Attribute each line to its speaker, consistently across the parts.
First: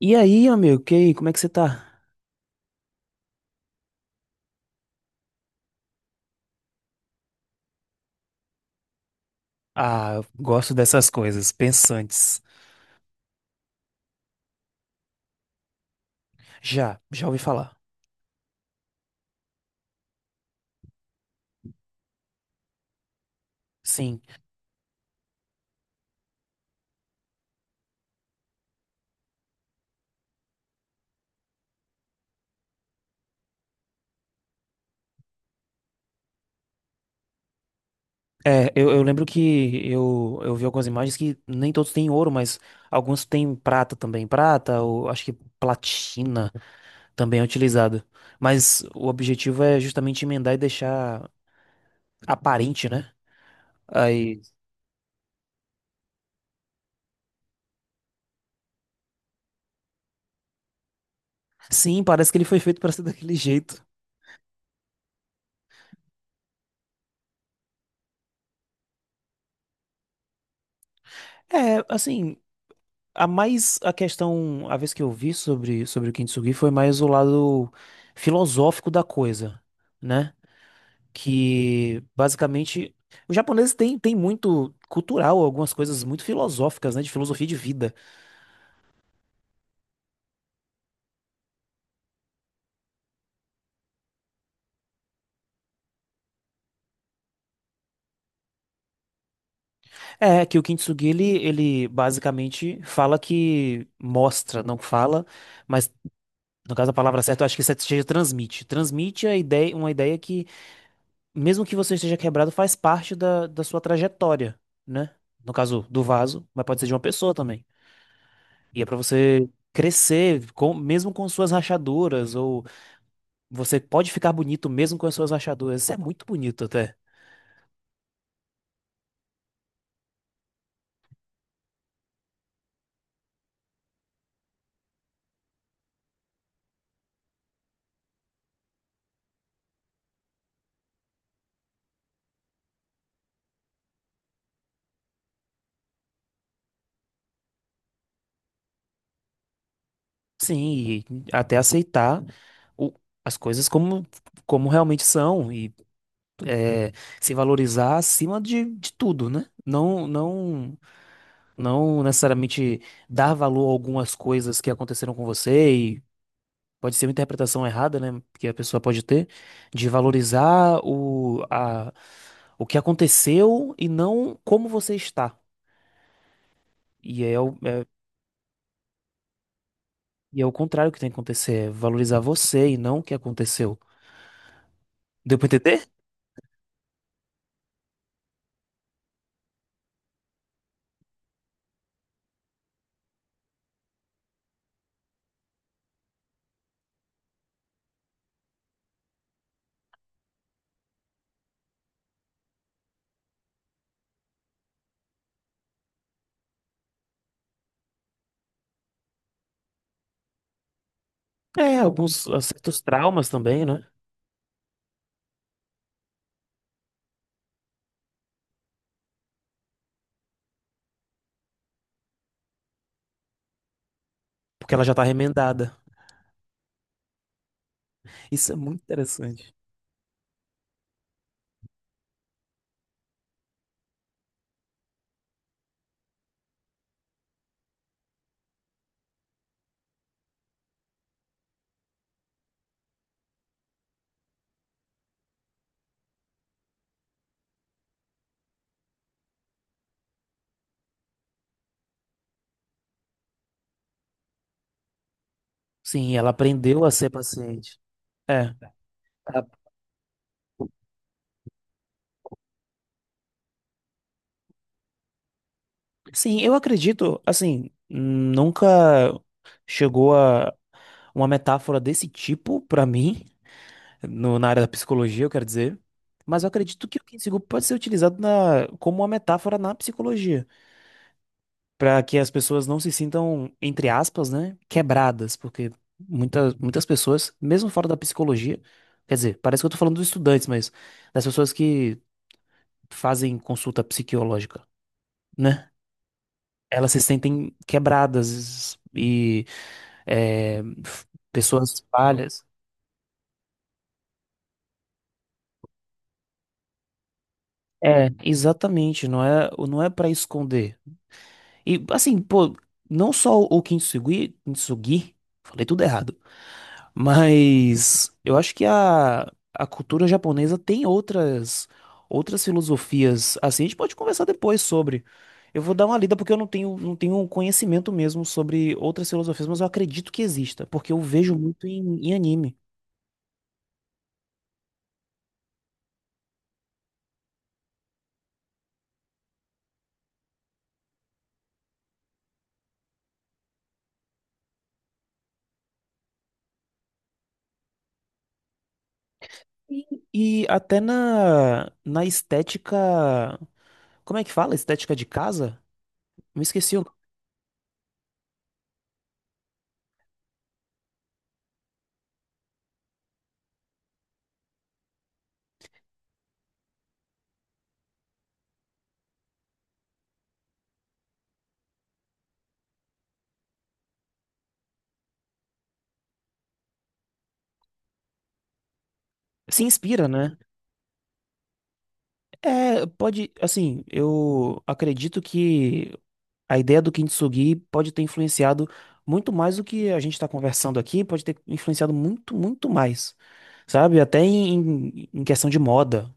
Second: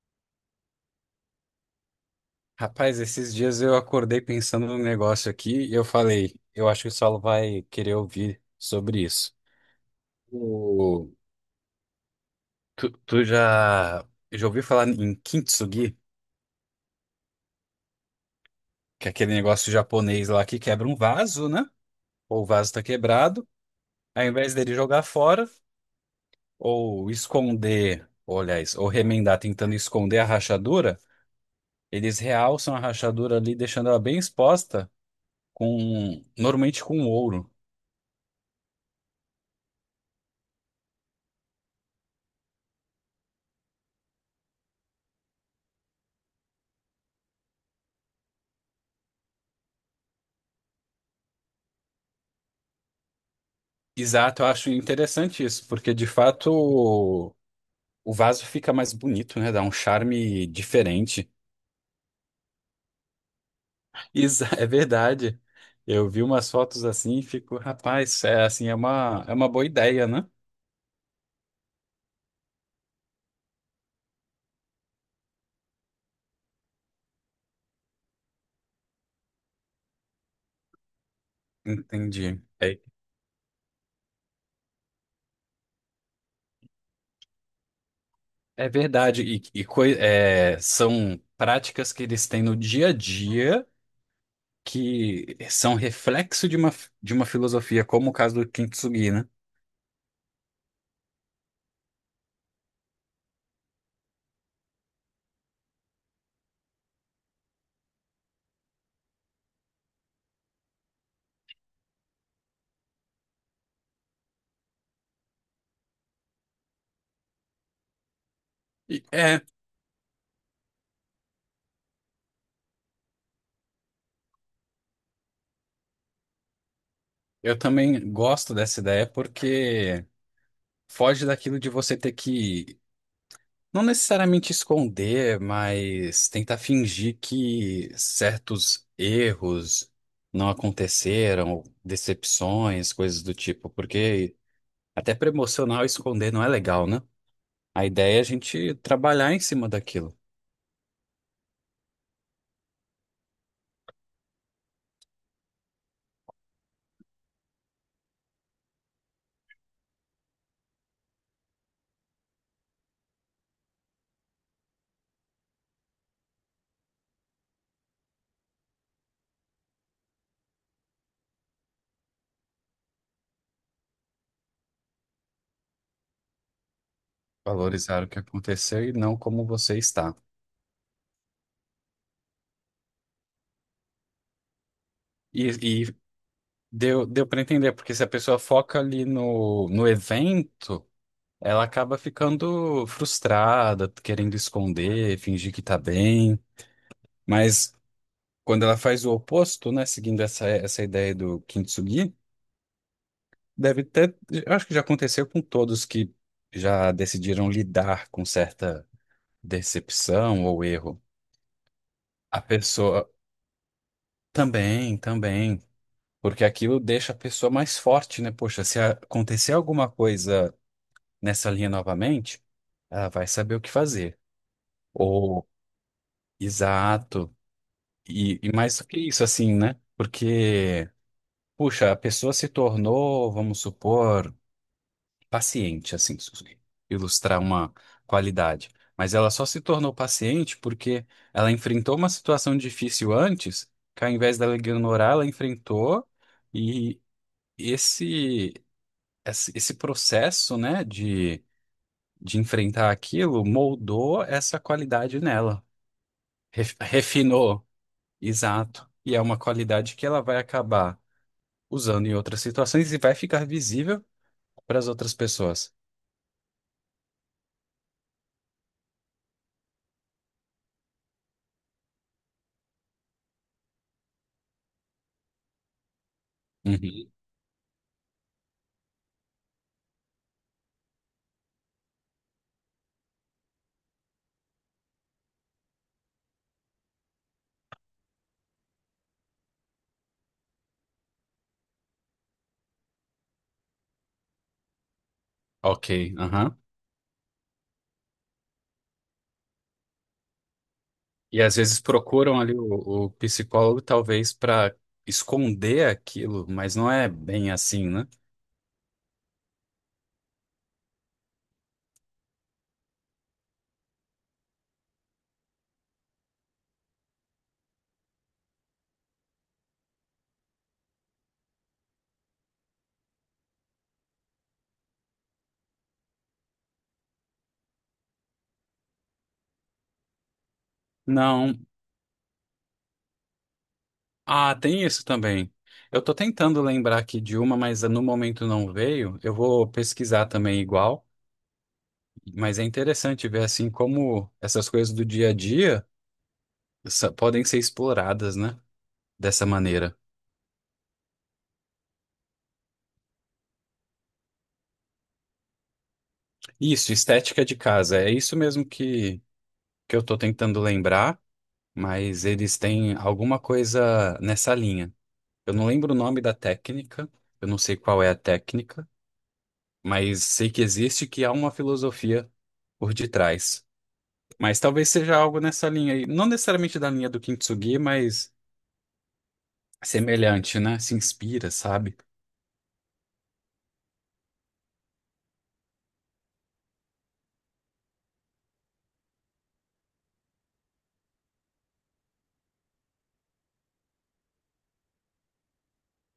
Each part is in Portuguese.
Speaker 1: E aí, amigo, que aí, como é que você tá?
Speaker 2: Rapaz, esses dias eu acordei pensando num negócio aqui e eu falei, eu acho que o Saulo vai querer ouvir sobre isso.
Speaker 1: Ah, eu gosto dessas
Speaker 2: O-
Speaker 1: coisas, pensantes.
Speaker 2: tu já ouviu falar em kintsugi?
Speaker 1: Já ouvi falar.
Speaker 2: Que é aquele negócio japonês lá que quebra um vaso, né? Ou o vaso tá quebrado,
Speaker 1: Sim.
Speaker 2: ao invés dele jogar fora ou esconder, ou, aliás, ou remendar tentando esconder a rachadura, eles realçam a rachadura ali, deixando ela bem exposta com, normalmente com ouro.
Speaker 1: É, eu lembro que eu vi algumas imagens que nem todos têm ouro, mas alguns têm prata também. Prata, ou acho que platina também é utilizado. Mas o objetivo é justamente emendar e deixar aparente, né? Aí,
Speaker 2: Exato, eu acho interessante isso, porque de fato o vaso fica mais bonito, né? Dá um charme diferente.
Speaker 1: sim, parece que ele foi feito pra ser daquele jeito.
Speaker 2: É verdade. Eu vi umas fotos assim e fico, rapaz, é assim, é uma boa ideia, né?
Speaker 1: É, assim, a mais a questão, a vez que eu vi sobre, sobre o Kintsugi foi mais o lado filosófico da coisa, né? Que
Speaker 2: Entendi. É,
Speaker 1: basicamente os japoneses têm tem muito cultural, algumas coisas muito filosóficas, né? De filosofia de vida.
Speaker 2: é verdade. É, são práticas que eles têm no dia a dia que são reflexo de uma filosofia, como o caso do Kintsugi, né?
Speaker 1: É que o Kintsugi ele basicamente fala que mostra, não fala, mas no caso a palavra certa eu acho que seja transmite, transmite a ideia, uma ideia que mesmo que você esteja quebrado, faz parte da sua trajetória, né? No caso do vaso, mas pode ser de uma pessoa também. E é pra
Speaker 2: E, é,
Speaker 1: você crescer, com, mesmo com suas rachaduras, ou você pode ficar bonito mesmo com as suas rachaduras. Isso é muito bonito até.
Speaker 2: eu também gosto dessa ideia porque. Foge daquilo de você ter que, não necessariamente esconder, mas tentar fingir que certos erros não aconteceram, decepções, coisas do tipo, porque até para emocional esconder não é legal, né? A ideia é a gente trabalhar em cima daquilo,
Speaker 1: Sim, e até aceitar o- as coisas como, como realmente são e é, se valorizar acima de tudo, né? Não, não necessariamente dar valor a algumas coisas que aconteceram com você pode ser uma interpretação errada, né? Que a pessoa pode ter, de valorizar o, a, o que aconteceu e não como você está. E é o, é,
Speaker 2: valorizar o que aconteceu e não como você está.
Speaker 1: e é o contrário que tem que acontecer, é valorizar você e não o que aconteceu. Deu pra
Speaker 2: E,
Speaker 1: entender?
Speaker 2: e deu para entender, porque se a pessoa foca ali no evento. Ela acaba ficando frustrada, querendo esconder, fingir que tá bem. Mas quando ela faz o oposto, né, seguindo essa ideia do Kintsugi, deve ter. Eu Acho que já aconteceu com todos que já decidiram lidar com certa decepção ou erro.
Speaker 1: É, alguns
Speaker 2: A
Speaker 1: certos
Speaker 2: pessoa
Speaker 1: traumas também, né?
Speaker 2: também, também. Porque aquilo deixa a pessoa mais forte, né? Poxa, se acontecer alguma coisa nessa linha novamente, ela vai saber o que fazer.
Speaker 1: Porque ela já tá
Speaker 2: Ou,
Speaker 1: remendada.
Speaker 2: exato.
Speaker 1: Isso
Speaker 2: E
Speaker 1: é
Speaker 2: mais
Speaker 1: muito
Speaker 2: do que isso,
Speaker 1: interessante.
Speaker 2: assim, né? Porque, puxa, a pessoa se tornou, vamos supor, paciente, assim, ilustrar uma qualidade. Mas ela só se tornou paciente porque ela enfrentou uma situação difícil antes, que ao invés dela ignorar, ela enfrentou e esse, esse processo, né, de enfrentar aquilo moldou essa qualidade nela.
Speaker 1: Sim, ela aprendeu a ser
Speaker 2: Refinou,
Speaker 1: paciente. É.
Speaker 2: exato. E é uma
Speaker 1: Ah,
Speaker 2: qualidade que ela vai acabar usando em outras situações e vai ficar visível para as outras pessoas.
Speaker 1: sim, eu acredito, assim, nunca chegou a uma metáfora desse tipo pra mim, no, na área da psicologia, eu quero dizer. Mas eu acredito que o
Speaker 2: Uhum.
Speaker 1: Kinseego pode ser utilizado na, como uma metáfora na psicologia, para que as pessoas não se sintam, entre aspas, né, quebradas, porque muitas pessoas, mesmo fora da psicologia, quer dizer, parece que eu tô falando dos estudantes, mas das pessoas que fazem consulta psiquiológica, né?
Speaker 2: Ok, aham.
Speaker 1: Elas se sentem quebradas e é, f-
Speaker 2: E às vezes
Speaker 1: pessoas
Speaker 2: procuram
Speaker 1: falhas.
Speaker 2: ali o psicólogo, talvez para esconder aquilo, mas não é bem assim, né?
Speaker 1: É, exatamente, não é para esconder. E assim, pô, não só o Kintsugi, Kintsugi, falei tudo errado, mas eu acho que a cultura japonesa tem outras outras filosofias. Assim, a gente pode conversar depois sobre. Eu vou dar uma lida porque eu não tenho conhecimento mesmo sobre outras filosofias, mas eu acredito que exista, porque eu vejo
Speaker 2: Não.
Speaker 1: muito em, em anime.
Speaker 2: Ah, tem isso também. Eu tô tentando lembrar aqui de uma, mas no momento não veio. Eu vou pesquisar também igual, mas é interessante ver assim como essas coisas do dia a dia podem ser exploradas, né? Dessa maneira.
Speaker 1: E até na na estética, como é que fala? Estética de casa? Me esqueci o...
Speaker 2: Isso, estética de casa. É isso mesmo que eu tô tentando lembrar, mas eles têm alguma coisa nessa linha. Eu não lembro o nome da técnica, eu não sei qual é a técnica, mas sei que existe, que há uma filosofia por detrás. Mas talvez seja algo nessa linha aí, não necessariamente da linha do Kintsugi, mas
Speaker 1: Se inspira, né?
Speaker 2: semelhante, né? Se inspira, sabe?
Speaker 1: É, pode, assim, eu acredito que a ideia do Kintsugi pode ter influenciado muito mais do que a gente está conversando aqui, pode ter influenciado muito, muito mais, sabe? Até em, em questão de moda,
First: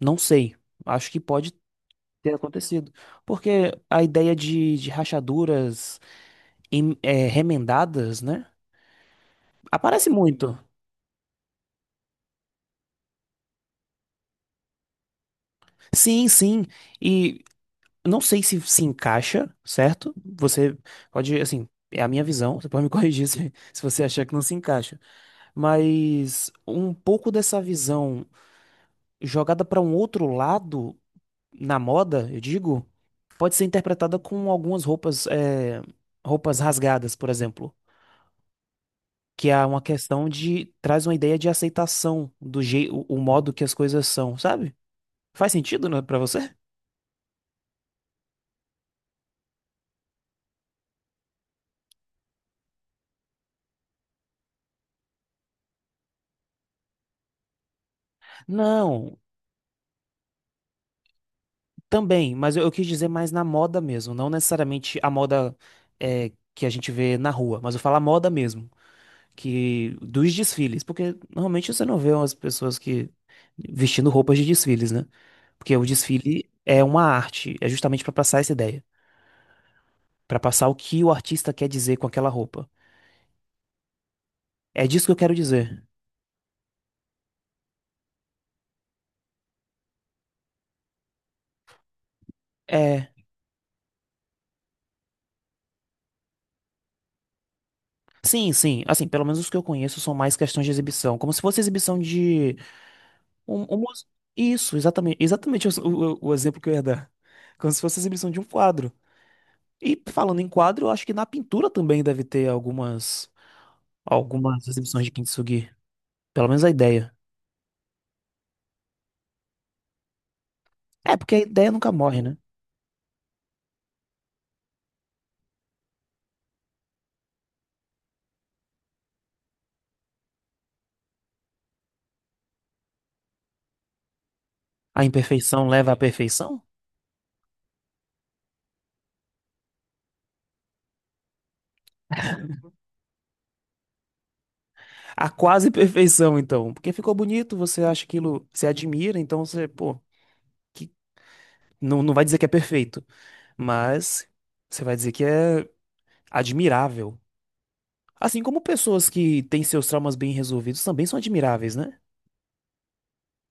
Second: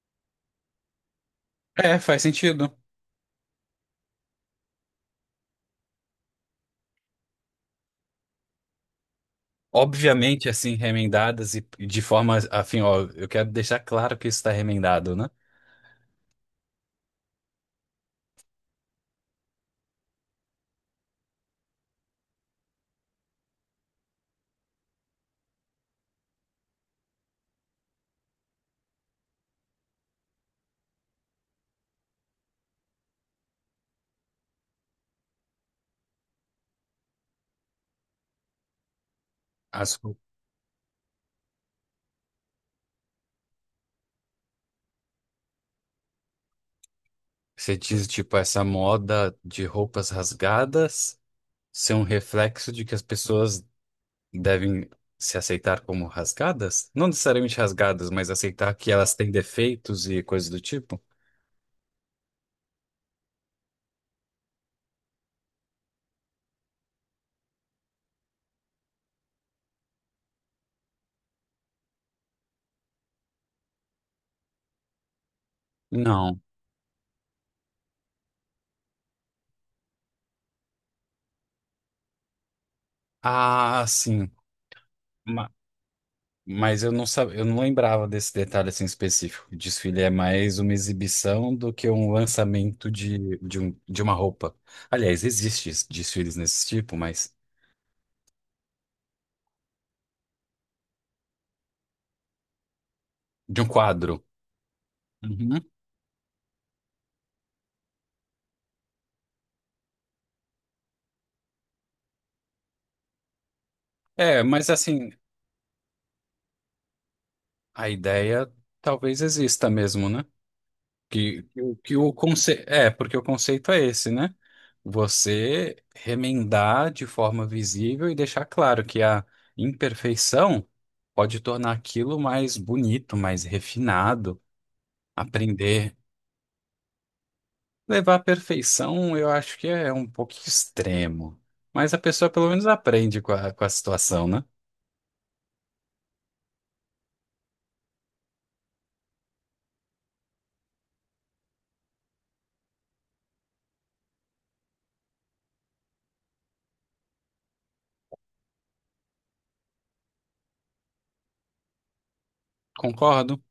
Speaker 1: não sei, acho que pode
Speaker 2: É, faz
Speaker 1: ter
Speaker 2: sentido.
Speaker 1: acontecido, porque a ideia de rachaduras é, remendadas, né? Aparece
Speaker 2: Obviamente,
Speaker 1: muito.
Speaker 2: assim, remendadas e de forma, afim, ó, eu quero deixar claro que isso está remendado, né?
Speaker 1: Sim, sim, e não sei se se encaixa, certo? Você pode, assim, é a minha visão, você pode me corrigir se, se você achar que não se encaixa. Mas um pouco dessa visão jogada para um outro lado na moda, eu digo, pode ser interpretada com algumas roupas, é, roupas rasgadas, por exemplo. Que é uma
Speaker 2: As,
Speaker 1: questão de, traz uma ideia de aceitação do jeito, o modo que as coisas são, sabe? Faz sentido, né, para você?
Speaker 2: Você diz, tipo, essa moda de roupas rasgadas ser um reflexo de que as pessoas devem se aceitar como rasgadas? Não necessariamente rasgadas, mas aceitar que elas
Speaker 1: Não,
Speaker 2: têm defeitos e coisas do tipo?
Speaker 1: também, mas eu quis dizer mais na moda mesmo, não necessariamente a moda é, que a gente vê na rua, mas eu falo a moda mesmo, que dos desfiles, porque normalmente você não vê umas pessoas que vestindo roupas de desfiles, né? Porque o
Speaker 2: Não.
Speaker 1: desfile é uma arte, é justamente para passar essa ideia, para passar o que o artista quer dizer com aquela roupa.
Speaker 2: Ah, sim.
Speaker 1: É disso que eu quero
Speaker 2: Ma-
Speaker 1: dizer.
Speaker 2: mas eu não sabia, eu não lembrava desse detalhe assim específico. O desfile é mais uma exibição do que um lançamento
Speaker 1: É,
Speaker 2: de uma roupa. Aliás, existe desfiles nesse tipo, mas
Speaker 1: sim, sim, assim, pelo menos os que eu conheço são mais questões de exibição, como se fosse exibição de
Speaker 2: de
Speaker 1: Um-
Speaker 2: um
Speaker 1: uma-
Speaker 2: quadro.
Speaker 1: isso, exatamente,
Speaker 2: Uhum.
Speaker 1: exatamente o, o exemplo que eu ia dar. Como se fosse a exibição de um quadro. E falando em quadro, eu acho que na pintura também deve ter algumas,
Speaker 2: É,
Speaker 1: algumas
Speaker 2: mas
Speaker 1: exibições
Speaker 2: assim,
Speaker 1: de Kintsugi. Pelo menos a ideia.
Speaker 2: a ideia talvez exista mesmo, né?
Speaker 1: É, porque a ideia nunca
Speaker 2: Que o
Speaker 1: morre, né?
Speaker 2: conceito. É, porque o conceito é esse, né? Você remendar de forma visível e deixar claro que a imperfeição pode tornar aquilo mais bonito, mais refinado,
Speaker 1: A imperfeição leva
Speaker 2: aprender.
Speaker 1: à perfeição?
Speaker 2: Levar à perfeição, eu acho que é um pouco extremo. Mas a pessoa pelo menos aprende com a situação, né?
Speaker 1: À quase perfeição, então. Porque ficou bonito, você acha aquilo, você admira, então você, pô, que, não vai dizer que é perfeito, mas você vai dizer que é admirável. Assim como pessoas que têm seus traumas bem resolvidos também são admiráveis, né?
Speaker 2: Concordo?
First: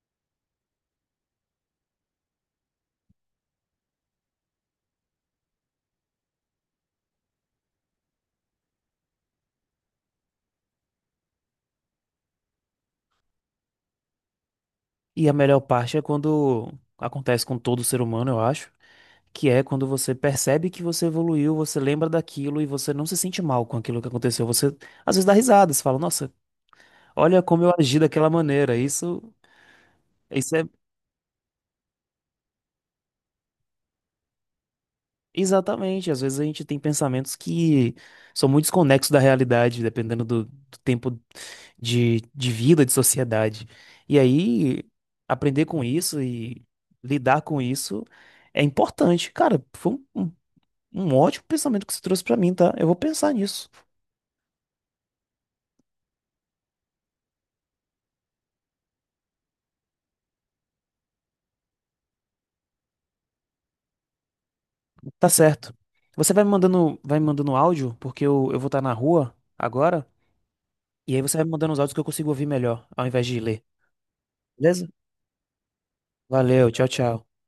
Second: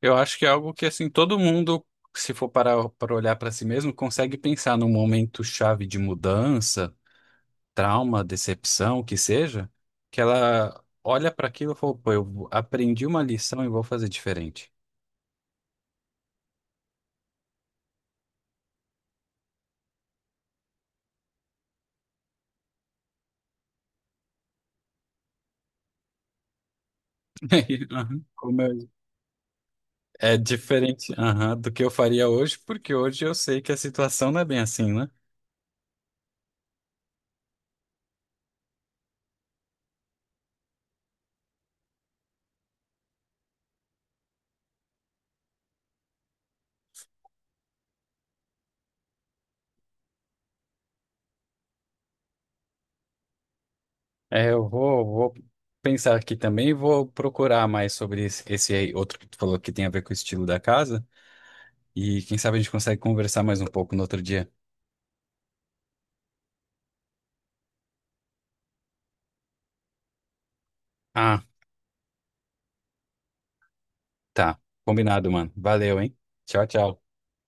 Speaker 2: Eu acho que é algo que, assim, todo mundo, se for parar para olhar para si mesmo, consegue pensar num momento chave de mudança, trauma, decepção, o que seja, que ela olha para aquilo e fala, pô, eu aprendi uma lição e vou fazer diferente.
Speaker 1: E a melhor parte é quando acontece com todo ser humano, eu acho, que é quando você percebe que você evoluiu, você lembra daquilo e você não se sente mal com aquilo que aconteceu. Você às vezes dá risada, você fala, nossa, olha como eu agi
Speaker 2: Aham,
Speaker 1: daquela maneira. Isso,
Speaker 2: É
Speaker 1: isso é.
Speaker 2: diferente, aham, do que eu faria hoje, porque hoje eu sei que a situação não é bem assim, né?
Speaker 1: Exatamente, às vezes a gente tem pensamentos que são muito desconexos da realidade, dependendo do tempo de vida, de sociedade. E aí, aprender com isso e lidar com isso é importante. Cara, foi um ótimo pensamento que você trouxe pra mim, tá? Eu vou pensar nisso.
Speaker 2: É, eu vou pensar aqui também e vou procurar mais sobre esse, esse aí outro que tu falou que tem a ver com o estilo da casa. E quem sabe a gente consegue conversar mais um pouco no outro dia.
Speaker 1: Tá certo. Você vai me mandando áudio, porque eu vou estar na rua agora, e aí você
Speaker 2: Ah,
Speaker 1: vai me mandando os áudios que eu consigo ouvir melhor, ao invés de ler.
Speaker 2: tá.
Speaker 1: Beleza?
Speaker 2: Combinado, mano. Valeu, hein? Tchau,
Speaker 1: Valeu, tchau,
Speaker 2: tchau.
Speaker 1: tchau.